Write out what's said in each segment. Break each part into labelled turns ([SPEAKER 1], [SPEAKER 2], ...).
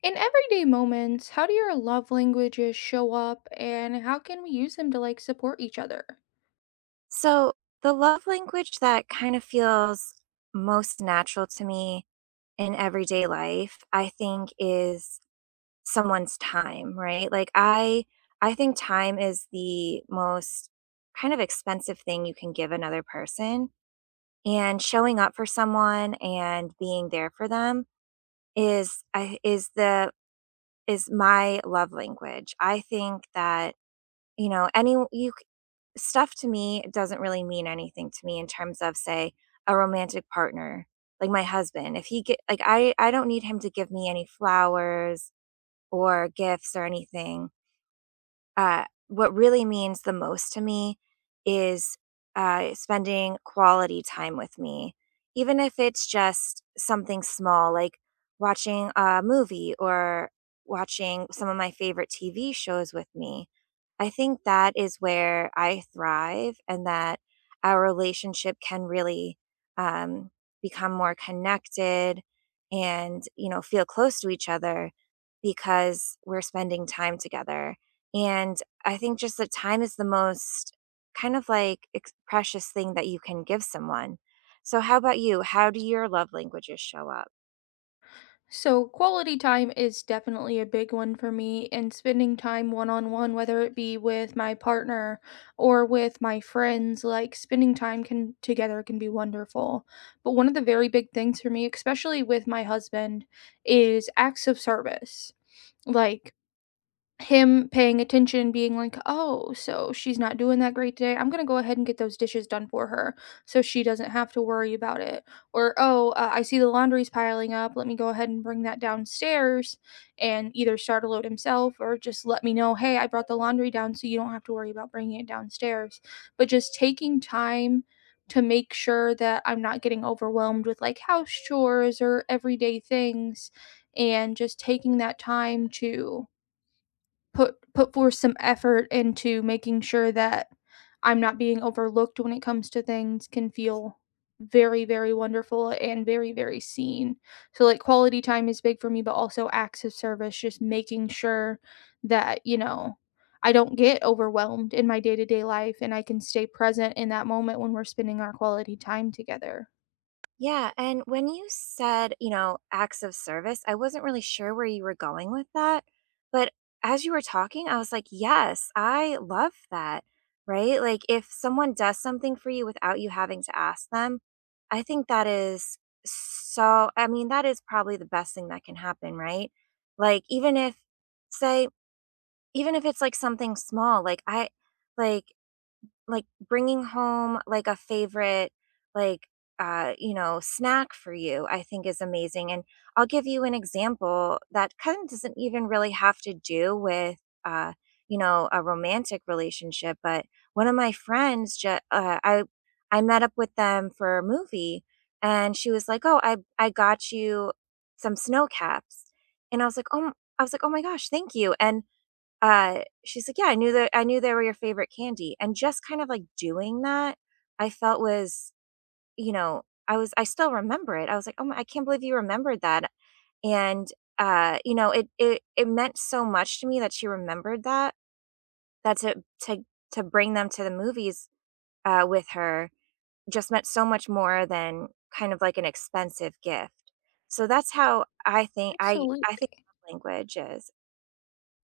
[SPEAKER 1] In everyday moments, how do your love languages show up and how can we use them to like support each other?
[SPEAKER 2] So, the love language that kind of feels most natural to me in everyday life, I think is someone's time, right? Like I think time is the most kind of expensive thing you can give another person, and showing up for someone and being there for them is I is the is my love language. I think that, you know, any you c stuff to me doesn't really mean anything to me in terms of, say, a romantic partner, like my husband. If he get like I don't need him to give me any flowers or gifts or anything. What really means the most to me is spending quality time with me, even if it's just something small like watching a movie or watching some of my favorite TV shows with me. I think that is where I thrive and that our relationship can really um, become more connected and, you know, feel close to each other because we're spending time together. And I think just that time is the most kind of like precious thing that you can give someone. So, how about you? How do your love languages show up?
[SPEAKER 1] So, quality time is definitely a big one for me, and spending time one on one, whether it be with my partner or with my friends, like spending time can together can be wonderful. But one of the very big things for me, especially with my husband, is acts of service. Like him paying attention, being like, "Oh, so she's not doing that great today. I'm gonna go ahead and get those dishes done for her, so she doesn't have to worry about it." Or, "Oh, I see the laundry's piling up. Let me go ahead and bring that downstairs, and either start a load himself or just let me know, hey, I brought the laundry down, so you don't have to worry about bringing it downstairs." But just taking time to make sure that I'm not getting overwhelmed with like house chores or everyday things, and just taking that time to put forth some effort into making sure that I'm not being overlooked when it comes to things can feel very very wonderful and very very seen. So like quality time is big for me but also acts of service, just making sure that, you know, I don't get overwhelmed in my day-to-day life and I can stay present in that moment when we're spending our quality time together.
[SPEAKER 2] Yeah, and when you said, you know, acts of service, I wasn't really sure where you were going with that, but as you were talking, I was like, "Yes, I love that." Right? Like if someone does something for you without you having to ask them, I think that is that is probably the best thing that can happen, right? Like even if say even if it's like something small, like like bringing home like a favorite like snack for you, I think is amazing. And I'll give you an example that kind of doesn't even really have to do with uh you know, a romantic relationship, but one of my friends ju- I met up with them for a movie, and she was like, "Oh, I got you some snow caps." And I was like, "Oh my gosh, thank you." And she's like, "Yeah, I knew they were your favorite candy." And just kind of, like, doing that, I felt was, you know, I still remember it. I was like, "Oh my, I can't believe you remembered that." And, you know, it meant so much to me that she remembered that, that to to to bring them to the movies, with her, just meant so much more than kind of like an expensive gift. So that's how I think I
[SPEAKER 1] Absolutely.
[SPEAKER 2] I think love language is.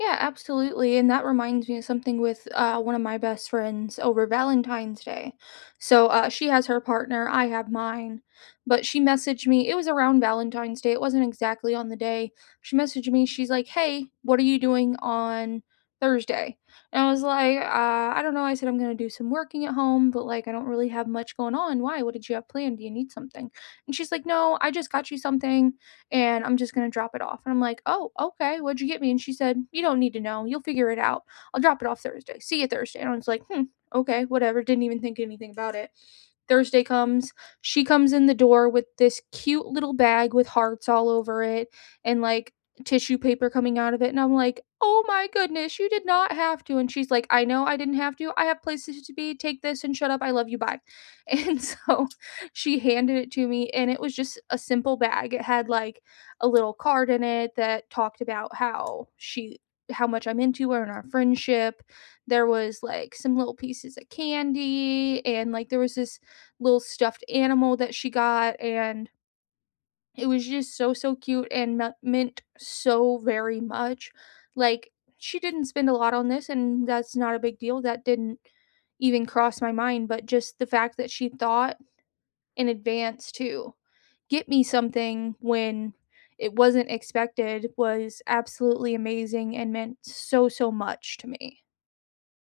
[SPEAKER 1] Yeah, absolutely. And that reminds me of something with one of my best friends over Valentine's Day. So she has her partner, I have mine. But she messaged me, it was around Valentine's Day, it wasn't exactly on the day. She messaged me, she's like, "Hey, what are you doing on Thursday?" And I was like, "I don't know." I said, "I'm going to do some working at home, but like, I don't really have much going on. Why? What did you have planned? Do you need something?" And she's like, "No, I just got you something and I'm just gonna drop it off." And I'm like, "Oh, okay, what'd you get me?" And she said, "You don't need to know. You'll figure it out. I'll drop it off Thursday. See you Thursday." And I was like, "Hmm, okay, whatever." Didn't even think anything about it. Thursday comes. She comes in the door with this cute little bag with hearts all over it and like tissue paper coming out of it. And I'm like, "Oh my goodness, you did not have to." And she's like, "I know I didn't have to. I have places to be. Take this and shut up. I love you. Bye." And so she handed it to me. And it was just a simple bag. It had like a little card in it that talked about how she how much I'm into her and our friendship. There was like some little pieces of candy and like there was this little stuffed animal that she got, and it was just so, so cute and mea meant so very much. Like, she didn't spend a lot on this, and that's not a big deal. That didn't even cross my mind, but just the fact that she thought in advance to get me something when it wasn't expected was absolutely amazing and meant so, so much to me.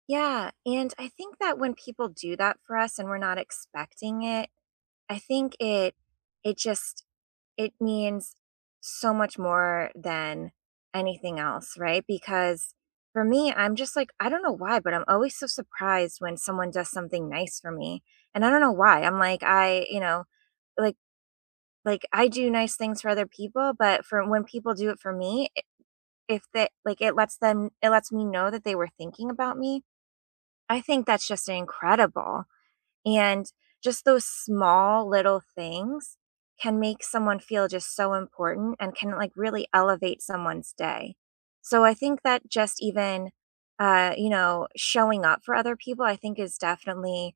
[SPEAKER 2] Yeah, and I think that when people do that for us and we're not expecting it, I think it it just it means so much more than anything else, right? Because for me, I'm just like, I don't know why, but I'm always so surprised when someone does something nice for me. And I don't know why. I'm like, I, you know, like like I do nice things for other people, but for when people do it for me, if that like it lets them it lets me know that they were thinking about me. I think that's just incredible, and just those small little things can make someone feel just so important and can, like, really elevate someone's day. So I think that just even, you know, showing up for other people, I think is definitely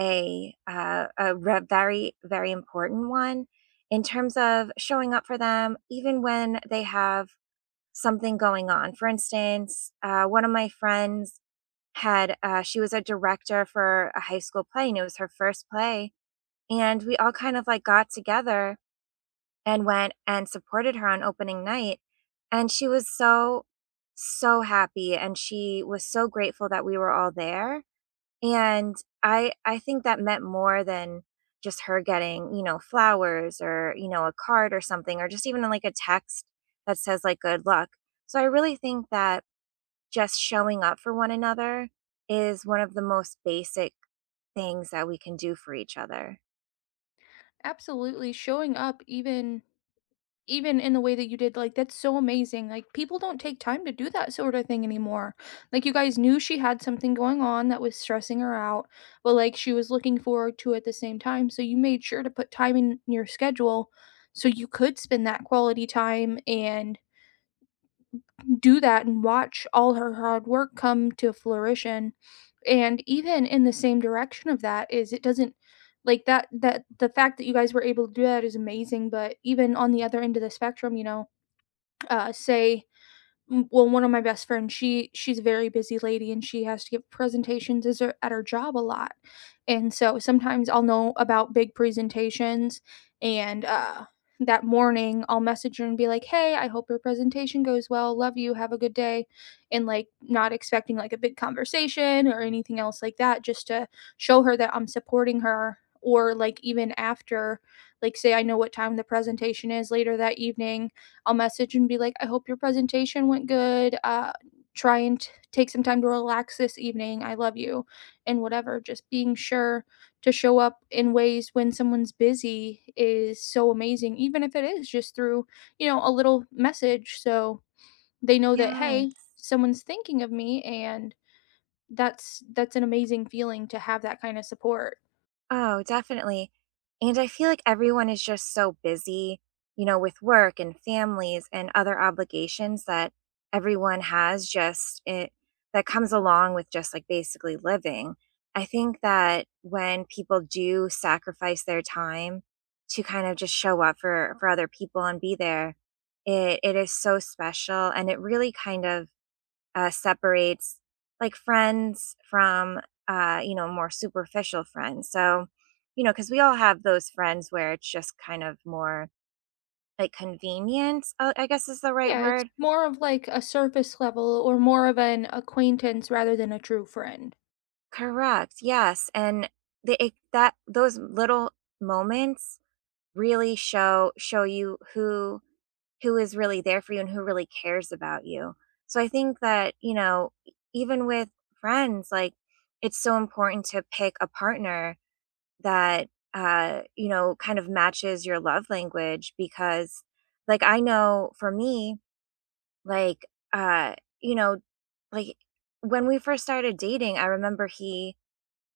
[SPEAKER 2] a re very, very important one in terms of showing up for them even when they have something going on. For instance, one of my friends had, she was a director for a high school play, and it was her first play, and we all kind of, like, got together and went and supported her on opening night, and she was so, so happy, and she was so grateful that we were all there, and I think that meant more than just her getting, you know, flowers or, you know, a card or something, or just even, like, a text that says, like, "Good luck." So I really think that just showing up for one another is one of the most basic things that we can do for each other.
[SPEAKER 1] Absolutely, showing up even in the way that you did, like, that's so amazing, like, people don't take time to do that sorta thing anymore. Like, you guys knew she had something going on that was stressing her out, but, like, she was looking forward to it at the same time, so you made sure to put time in your schedule so you could spend that quality time and do that and watch all her hard work come to fruition. And even in the same direction of that is it doesn't, like, that the fact that you guys were able to do that is amazing, but even on the other end of the spectrum, you know, uh say well, one of my best friends, she's a very busy lady and she has to give presentations is her- at her job a lot, and so sometimes I'll know about big presentations, and that morning I'll message her and be like, "Hey, I hope your presentation goes well. Love you. Have a good day." And like not expecting like a big conversation or anything else like that, just to show her that I'm supporting her. Or like even after, like say I know what time the presentation is later that evening, I'll message and be like, "I hope your presentation went good. Try and t- take some time to relax this evening. I love you." And whatever. Just being sure to show up in ways when someone's busy is so amazing, even if it is just through, you know, a little message. So they know that,
[SPEAKER 2] Yeah.
[SPEAKER 1] hey, someone's thinking of me, and that's an amazing feeling to have that kind of support.
[SPEAKER 2] Oh, definitely. And I feel like everyone is just so busy, you know, with work and families and other obligations that everyone has just it that comes along with just like basically living. I think that when people do sacrifice their time to kind of just show up for other people and be there, it is so special and it really kind of separates like friends from you know, more superficial friends. So you know, because we all have those friends where it's just kind of more like convenient. I guess is the right
[SPEAKER 1] Yeah, it's
[SPEAKER 2] word.
[SPEAKER 1] more of like a surface level or more of an acquaintance rather than a true friend.
[SPEAKER 2] Correct. Yes, and that those little moments really show you who is really there for you and who really cares about you. So I think that, you know, even with friends, like it's so important to pick a partner that, you know, kind of matches your love language because, like, I know for me, like, uh, you know, like when we first started dating, I remember he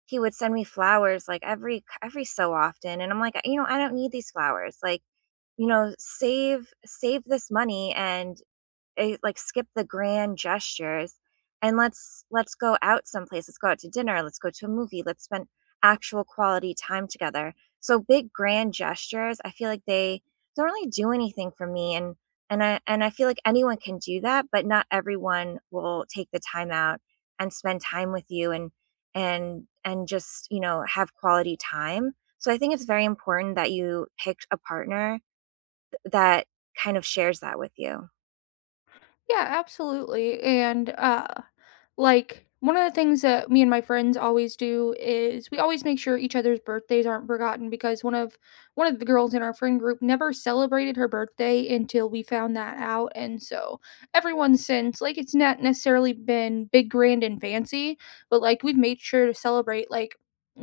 [SPEAKER 2] he would send me flowers like every so often, and I'm like, you know, I don't need these flowers. Like, you know, save this money and like, skip the grand gestures and let's go out someplace. Let's go out to dinner. Let's go to a movie. Let's spend actual quality time together. So big grand gestures, I feel like they don't really do anything for me, and I feel like anyone can do that, but not everyone will take the time out and spend time with you, and just, you know, have quality time. So I think it's very important that you pick a partner that kind of shares that with you.
[SPEAKER 1] Yeah, absolutely. And like, one of the things that me and my friends always do is we always make sure each other's birthdays aren't forgotten, because one of the girls in our friend group never celebrated her birthday until we found that out, and so everyone since, like, it's not necessarily been big grand and fancy, but like we've made sure to celebrate. Like,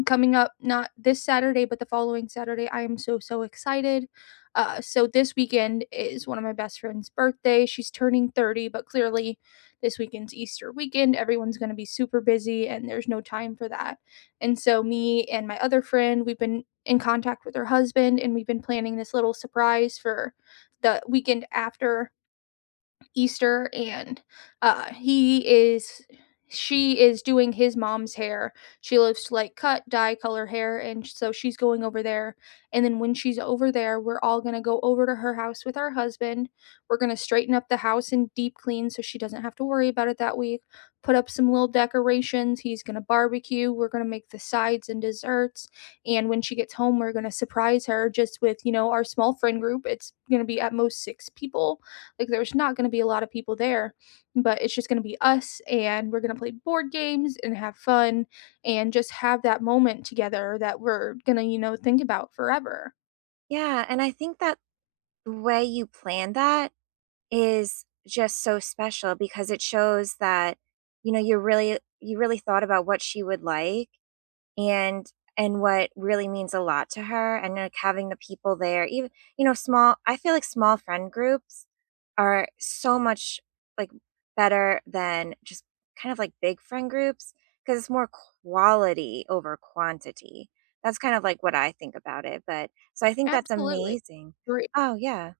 [SPEAKER 1] coming up not this Saturday but the following Saturday, I am so so excited. So this weekend is one of my best friend's birthday. She's turning 30, but clearly this weekend's Easter weekend. Everyone's going to be super busy and there's no time for that. And so, me and my other friend, we've been in contact with her husband and we've been planning this little surprise for the weekend after Easter. And he is she is doing his mom's hair. She loves to like cut, dye, color hair, and so she's going over there. And then when she's over there, we're all going to go over to her house with our husband. We're going to straighten up the house and deep clean so she doesn't have to worry about it that week. Put up some little decorations. He's going to barbecue. We're going to make the sides and desserts. And when she gets home, we're going to surprise her, just with, you know, our small friend group. It's going to be at most six people. Like, there's not gonna be a lot of people there, but it's just gonna be us, and we're gonna play board games and have fun and just have that moment together that we're gonna, you know, think about forever.
[SPEAKER 2] Yeah, and I think that the way you plan that is just so special because it shows that, you know, you really thought about what she would like and and what really means a lot to her, and like having the people there. Even you know, small, I feel like small friend groups are so much like better than just kind of like big friend groups, because it's more quality over quantity. That's kind of like what I think about it. But so I think that's
[SPEAKER 1] Absolutely.
[SPEAKER 2] amazing.
[SPEAKER 1] Agree.
[SPEAKER 2] Oh yeah,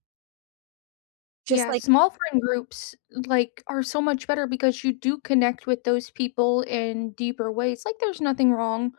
[SPEAKER 2] just
[SPEAKER 1] Yeah,
[SPEAKER 2] like
[SPEAKER 1] small friend groups, like, are so much better because you do connect with those people in deeper ways. Like, there's nothing wrong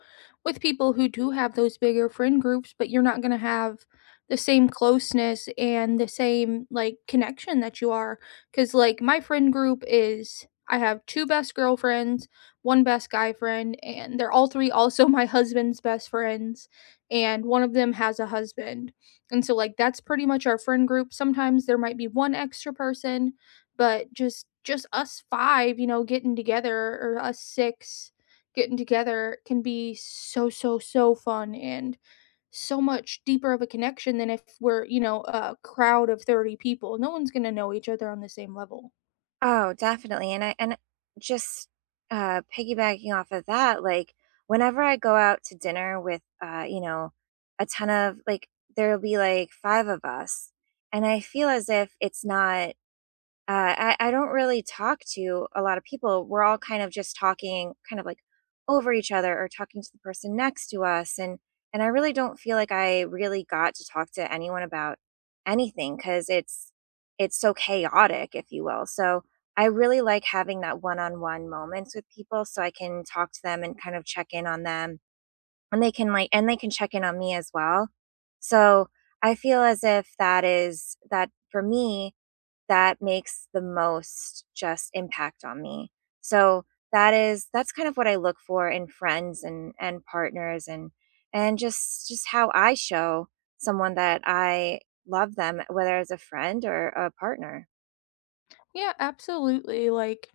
[SPEAKER 1] with people who do have those bigger friend groups, but you're not going to have the same closeness and the same, like, connection that you are. Because, like, my friend group is I have two best girlfriends, one best guy friend, and they're all three also my husband's best friends. And one of them has a husband. And so, like, that's pretty much our friend group. Sometimes there might be one extra person, but just us five, you know, getting together or us six getting together can be so so so fun and so much deeper of a connection than if we're, you know, a crowd of 30 people. No one's going to know each other on the same level.
[SPEAKER 2] oh, definitely, and I and just, piggybacking off of that, like, whenever I go out to dinner with, you know, a ton of like, there'll be, like, 5 of us, and I feel as if it's not I don't really talk to a lot of people. We're all kind of just talking kind of, like, over each other or talking to the person next to us, and I really don't feel like I really got to talk to anyone about anything because it's so chaotic, if you will. So I really like having that one-on-one moments with people so I can talk to them and kind of check in on them, and they can check in on me as well. So, I feel as if that for me, that makes the most just impact on me. So that's kind of what I look for in friends and partners, and just how I show someone that I love them, whether as a friend or a partner.
[SPEAKER 1] Yeah, absolutely. Like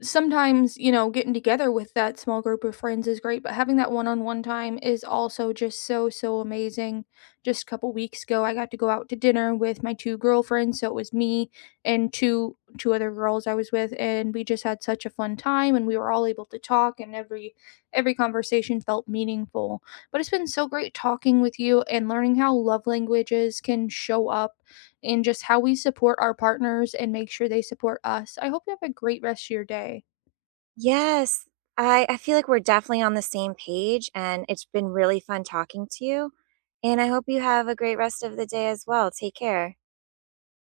[SPEAKER 1] sometimes, you know, getting together with that small group of friends is great, but having that one-on-one time is also just so, so amazing. Just a couple weeks ago, I got to go out to dinner with my two girlfriends, so it was me and 2 other girls I was with, and we just had such a fun time, and we were all able to talk, and every conversation felt meaningful. But it's been so great talking with you and learning how love languages can show up and just how we support our partners and make sure they support us. I hope you have a great rest of your day.
[SPEAKER 2] Yes. I feel like we're definitely on the same page, and it's been really fun talking to you. And I hope you have a great rest of the day as well. Take care.